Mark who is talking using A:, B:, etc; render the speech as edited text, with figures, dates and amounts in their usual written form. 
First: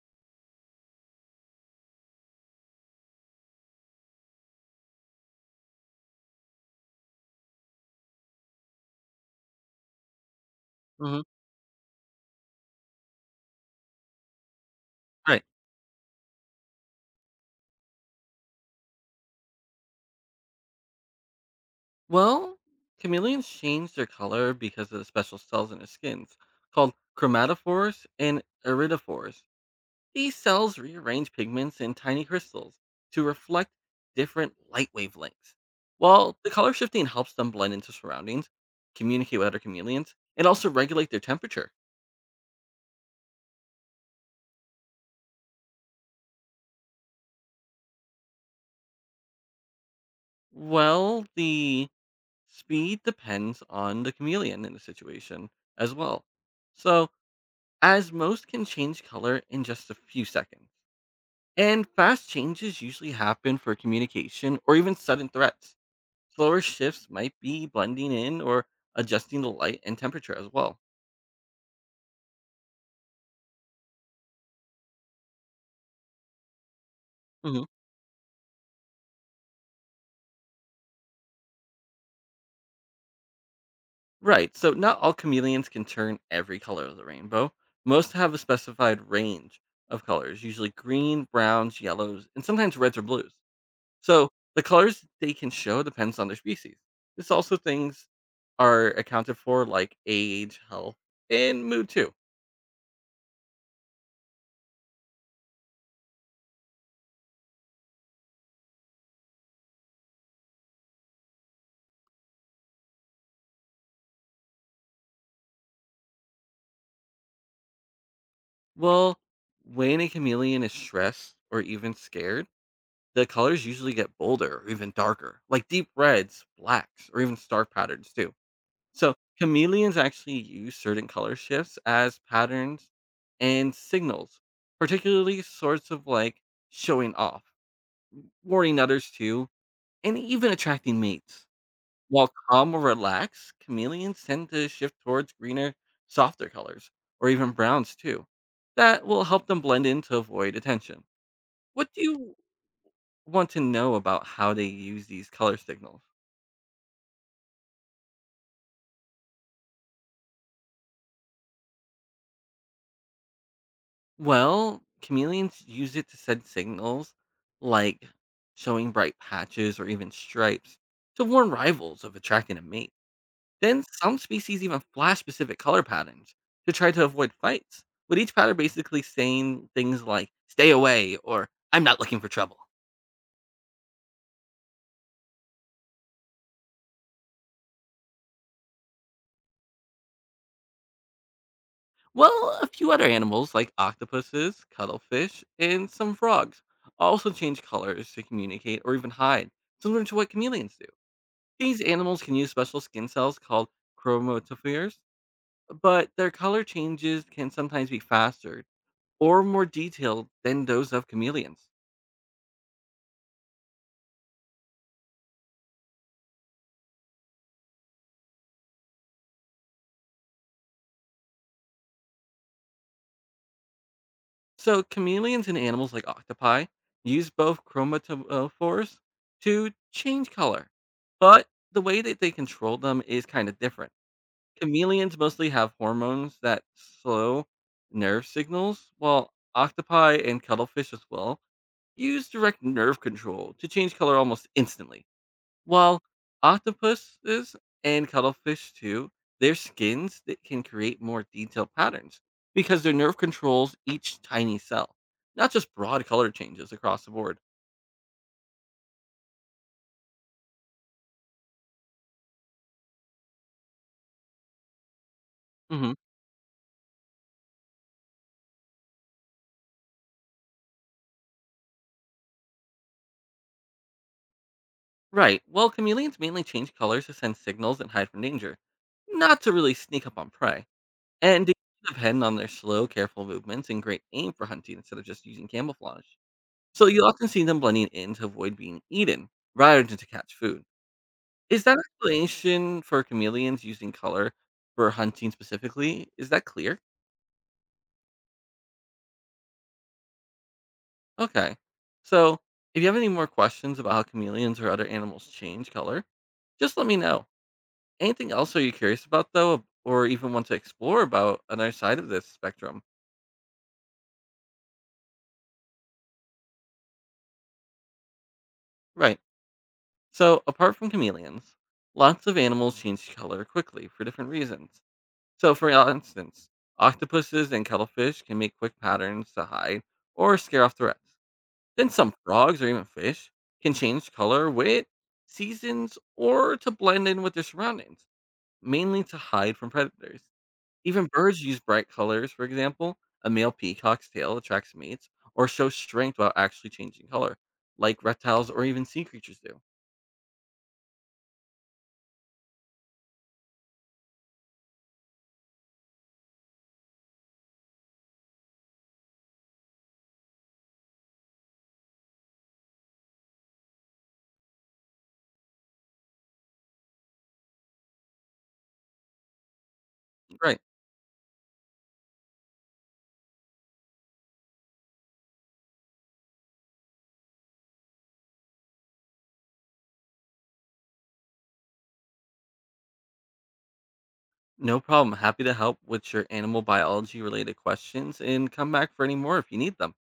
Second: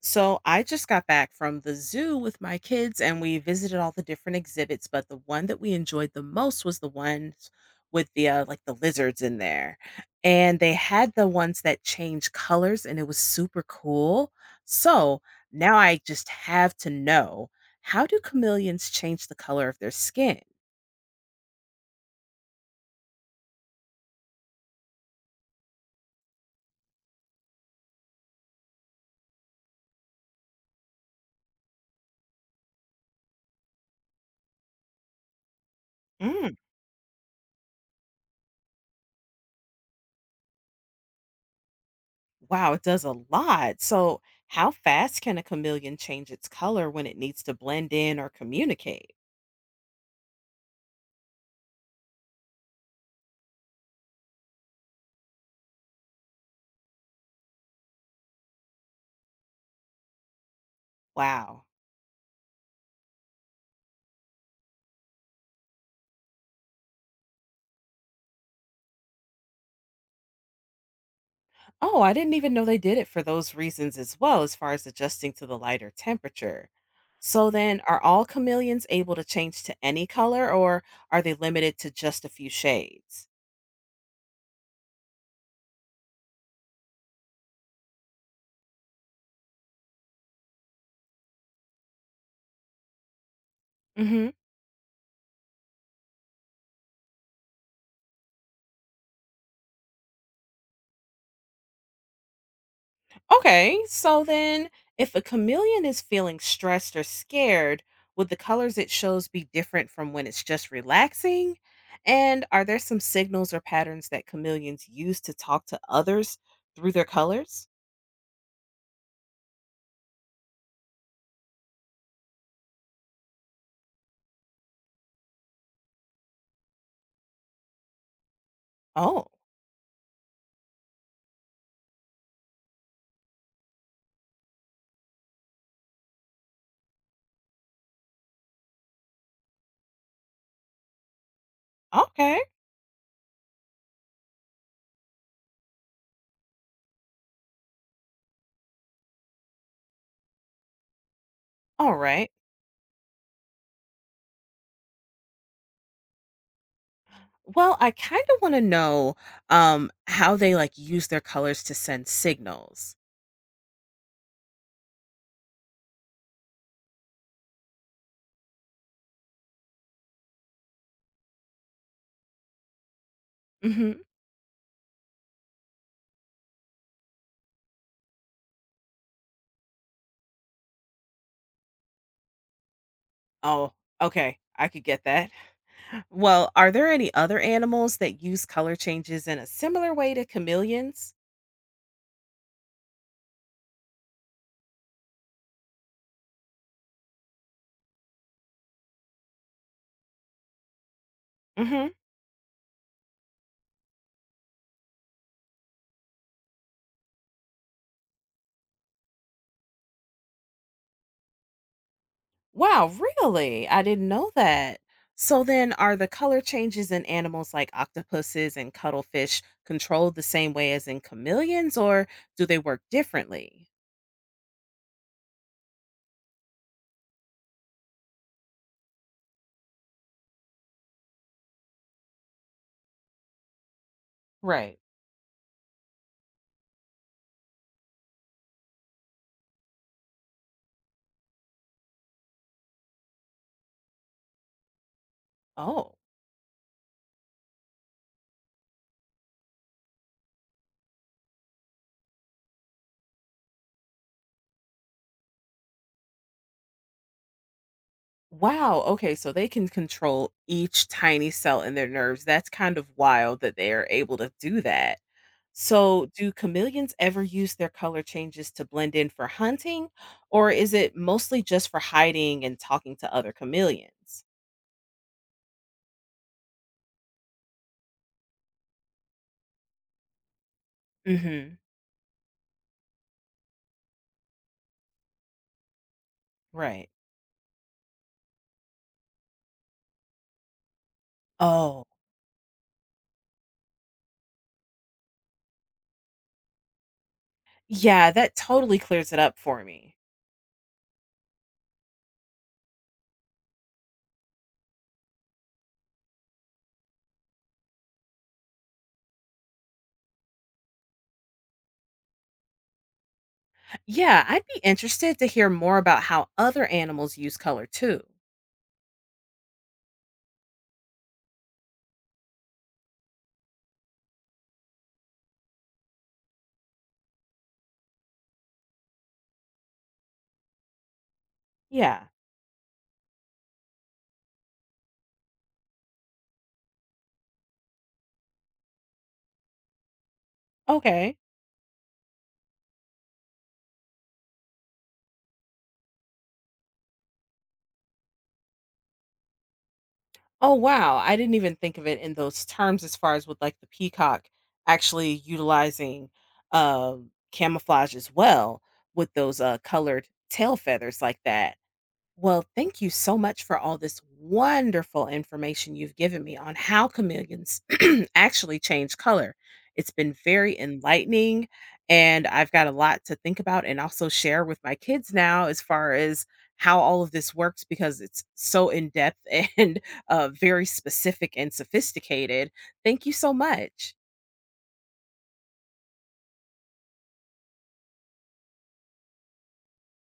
A: So I just got back from the zoo with my kids and we visited all the different exhibits, but the one that we enjoyed the most was the ones with the like the lizards in there. And they had
B: Hmm.
A: the ones that change colors and it was super cool. So
B: Right.
A: now I just have to know, how do chameleons change the color of their skin?
B: Well, chameleons change their color because of the special cells in their skins called chromatophores and iridophores. These cells rearrange pigments in tiny crystals to reflect different light wavelengths. While the
A: Mm,
B: color shifting helps them blend into surroundings, communicate with other chameleons, and also regulate their temperature.
A: wow, it does a lot. So how fast can a chameleon change its color when it needs to blend in or communicate?
B: Well, the speed depends on the chameleon in the situation as well. So, as most can change color in just a few seconds.
A: Wow.
B: And fast changes usually happen for communication or even sudden threats. Slower shifts might be blending in or adjusting the light and temperature as well.
A: Oh, I didn't even know they did it for those reasons as well, as far as adjusting to the lighter temperature. So
B: Hmm.
A: then, are all chameleons able to change to any color, or are they limited to just a few shades?
B: Right, so not all chameleons can turn every color of the rainbow. Most have a specified range of colors, usually green, browns, yellows, and sometimes reds or blues.
A: Hmm.
B: So the colors they can show depends on their species. This also things are accounted for like age, health, and mood too.
A: Okay, so then, if a chameleon is feeling stressed or scared, would the colors it shows be different from when it's just relaxing? And are there some signals or patterns that chameleons use to talk to others through their colors?
B: Well, when a chameleon is stressed or even scared, the colors usually get bolder or even darker, like deep reds, blacks, or even star patterns too. So
A: Oh,
B: chameleons actually use certain color shifts as patterns and signals, particularly sorts of like showing off, warning others too, and even attracting mates. While
A: okay.
B: calm or relaxed, chameleons tend to shift towards greener, softer colors, or even browns too. That will help them blend in to avoid attention. What
A: All
B: do
A: right.
B: you want to know about how they use these color signals?
A: Well, I kind of want to know how they like use their colors to send signals.
B: Well, chameleons use it to send signals like showing bright patches or even stripes to warn rivals of attracting a mate. Then
A: Hmm.
B: some species even flash specific color patterns to try to avoid fights, with each pattern basically saying things like, stay away or I'm not looking for trouble.
A: Oh, okay. I could get that. Well, are there any other animals that use color changes in a similar way to chameleons?
B: Well, a few other animals like octopuses, cuttlefish, and some frogs also change colors to communicate or even hide, similar to what chameleons do. These
A: Hmm.
B: animals can use special skin cells called chromatophores, but their color changes can sometimes be faster or more detailed than those of chameleons.
A: Wow, really? I didn't know that. So then, are the color changes in animals like octopuses and cuttlefish controlled the same way as in chameleons, or do they work differently?
B: So chameleons and animals like octopi use both chromatophores to change color, but the way that they control them is kind of different.
A: Right.
B: Chameleons mostly have hormones that slow nerve signals, while octopi and cuttlefish as well use direct nerve control to change color almost instantly.
A: Oh.
B: While octopuses and cuttlefish too, their skins that can create more detailed patterns because their nerve controls each tiny cell, not just broad color changes across the board.
A: Wow. Okay. So they can control each tiny cell in their nerves. That's kind of wild that they are able to do that.
B: Hmm.
A: So, do chameleons ever use their color changes to blend in for hunting, or is it mostly just for hiding and talking to other chameleons?
B: Right. Well, chameleons mainly change colors to send signals and hide from danger, not to really sneak up on prey, and to
A: Hmm.
B: depend on their slow, careful movements and great aim for hunting instead of just using camouflage. So
A: Right.
B: you often see them blending in to avoid being eaten rather than to catch food. Is that
A: Oh,
B: explanation for chameleons using color for hunting specifically, is that clear?
A: yeah, that totally clears it up for me.
B: Okay. So, if you have any more questions about how chameleons or other animals change color, just let me know. Anything else are you curious about though or even want to explore about another side of this spectrum?
A: Yeah, I'd be interested to hear more about how other animals use color too.
B: Right. So, apart from chameleons, lots of animals change color quickly for different reasons. So, for instance, octopuses and cuttlefish can make quick patterns to hide or scare off threats. Then
A: Yeah.
B: some frogs or even fish can change color with seasons or to blend in with their surroundings, mainly to hide from predators. Even
A: Okay.
B: birds use bright colors. For example, a male peacock's tail attracts mates or shows strength while actually changing color, like reptiles or even sea creatures do.
A: Oh, wow. I didn't even think of it in those terms as far as with like the peacock actually utilizing camouflage as well with those colored tail feathers like that. Well, thank you so much for all this wonderful information you've given me on how chameleons actually change color. It's been very
B: Right.
A: enlightening, and I've got a lot to think about and also share with my kids now as far as how all of this works because it's so in depth and very specific and sophisticated. Thank you so much.
B: No problem. Happy to help with your animal biology related questions and come back for any more if you need them.